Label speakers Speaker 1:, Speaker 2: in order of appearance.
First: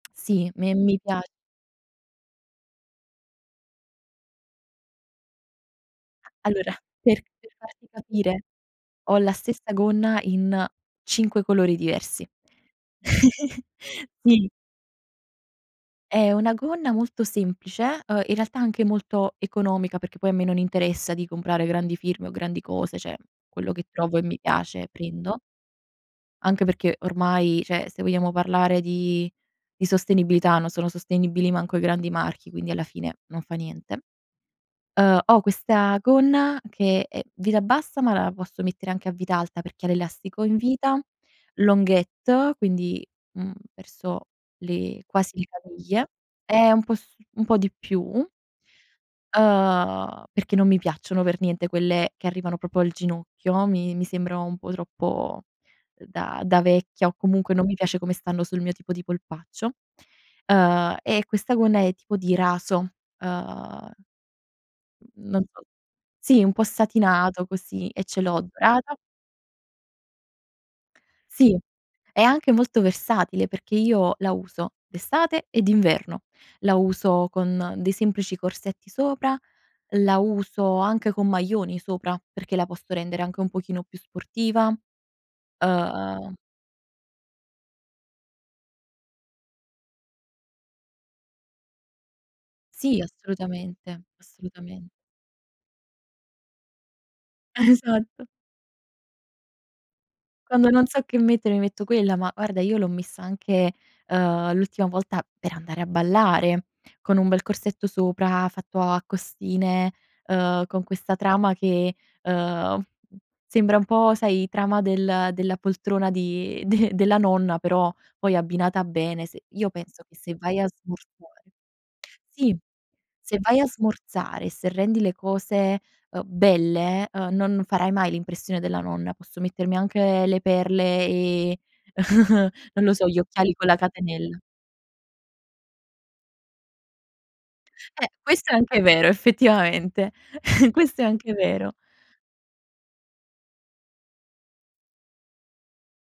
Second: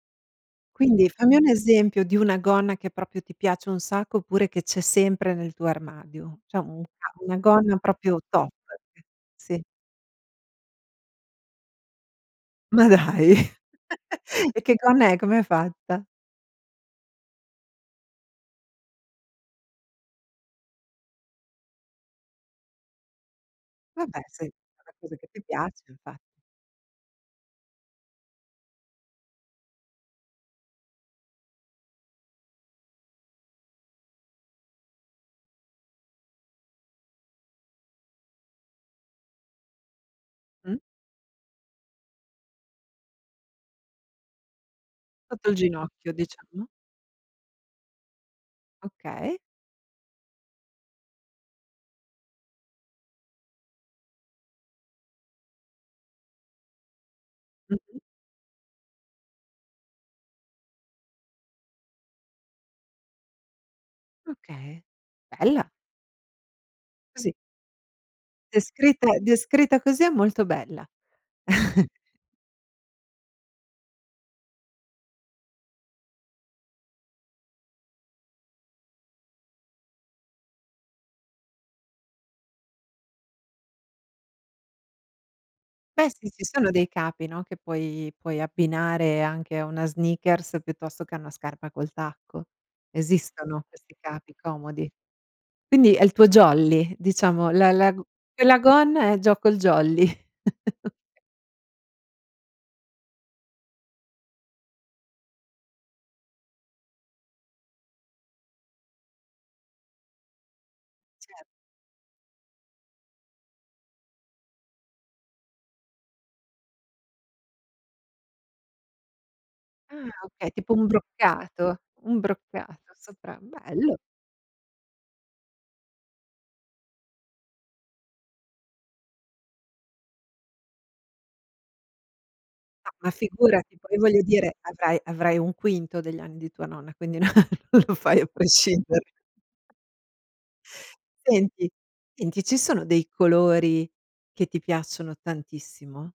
Speaker 1: Sì, me mi
Speaker 2: Quindi
Speaker 1: piac
Speaker 2: fammi un esempio di una gonna che proprio ti piace un sacco oppure che c'è sempre nel tuo armadio. Cioè
Speaker 1: Allora,
Speaker 2: un ca
Speaker 1: per
Speaker 2: una
Speaker 1: per
Speaker 2: gonna
Speaker 1: farti
Speaker 2: proprio
Speaker 1: capire,
Speaker 2: top eh,
Speaker 1: ho la
Speaker 2: sì.
Speaker 1: stessa gonna in 5 colori diversi.
Speaker 2: Ma dai!
Speaker 1: Sì.
Speaker 2: E che gonna è? Com'è fatta?
Speaker 1: È una gonna molto semplice, uhm, in realtà anche molto economica perché poi a me non interessa di comprare grandi firme o grandi cose, cioè quello che trovo
Speaker 2: Vabbè,
Speaker 1: e mi
Speaker 2: se è
Speaker 1: piace
Speaker 2: una cosa che
Speaker 1: prendo.
Speaker 2: ti piace, infatt
Speaker 1: Anche perché ormai cioè se vogliamo parlare di di sostenibilità non sono sostenibili manco i grandi marchi, quindi alla fine non fa niente. Ehm, ho questa gonna che è vita bassa, ma la posso mettere anche a vita alta perché ha l'elastico in
Speaker 2: Mh.
Speaker 1: vita, longuette, quindi, mhmm, verso le quasi le
Speaker 2: Sotto il
Speaker 1: caviglie.
Speaker 2: ginocchio diciamo.
Speaker 1: È un po' su un po' di più.
Speaker 2: Okay.
Speaker 1: Uhm, perché non mi piacciono per niente quelle che arrivano proprio al ginocchio, mi mi sembra un po' troppo, ehm, da da vecchia o comunque non mi piace
Speaker 2: Mh-mh.
Speaker 1: come stanno sul mio tipo di polpaccio. Ehm, e questa gonna è tipo di raso, ehm,
Speaker 2: Okay,
Speaker 1: mhmm, non so
Speaker 2: bella!
Speaker 1: sì, po'
Speaker 2: Sì.
Speaker 1: satinato così e ce l'ho dorata.
Speaker 2: Descritta descritta così è molto bella.
Speaker 1: Sì, è anche molto versatile perché io la uso d'estate e d'inverno. La uso con dei semplici corsetti sopra, la uso anche con maglioni sopra perché la posso rendere anche un pochino più sportiva,
Speaker 2: Beh sì,
Speaker 1: uhm
Speaker 2: ci sono dei capi, no, che puoi puoi abbinare anche a una sneakers piuttosto che a una scarpa col tacco.
Speaker 1: Sì,
Speaker 2: Esistono questi
Speaker 1: assolutamente,
Speaker 2: capi comodi.
Speaker 1: assolutamen
Speaker 2: Quindi è il tuo jolly, diciamo, la la go
Speaker 1: Esatto.
Speaker 2: quella gonna e gioco il jolly.
Speaker 1: Quando non so che mettere mi metto quella, ma guarda io l'ho messa anche, ehm, l'ultima volta per andare a ballare con un bel corsetto sopra fatto a costine, ehm, con questa
Speaker 2: Cer
Speaker 1: trama che, ehm, sembra un po' sai trama del della poltrona di de della nonna, però poi abbinata bene, se io penso
Speaker 2: Ah
Speaker 1: che se
Speaker 2: okay.
Speaker 1: vai a
Speaker 2: Tipo un
Speaker 1: smorzare
Speaker 2: broccato, un
Speaker 1: sì,
Speaker 2: broccato, sopra
Speaker 1: se vai a
Speaker 2: bello.
Speaker 1: smorzare e se rendi le cose, ehm, belle, ehm, non farai mai l'impressione della nonna. Posso mettermi anche le perle, ehm, non
Speaker 2: No
Speaker 1: lo so,
Speaker 2: ma
Speaker 1: gli occhiali con la
Speaker 2: figurati, poi voglio
Speaker 1: catenella.
Speaker 2: dire avrai avrai 1/5 degli anni di tua nonna, quindi no non lo
Speaker 1: Eh,
Speaker 2: fai a
Speaker 1: questo è anche
Speaker 2: prescindere.
Speaker 1: vero effettivamente, questo è anche
Speaker 2: Senti
Speaker 1: vero.
Speaker 2: senti, ci sono dei colori che ti piacciono tantissimo?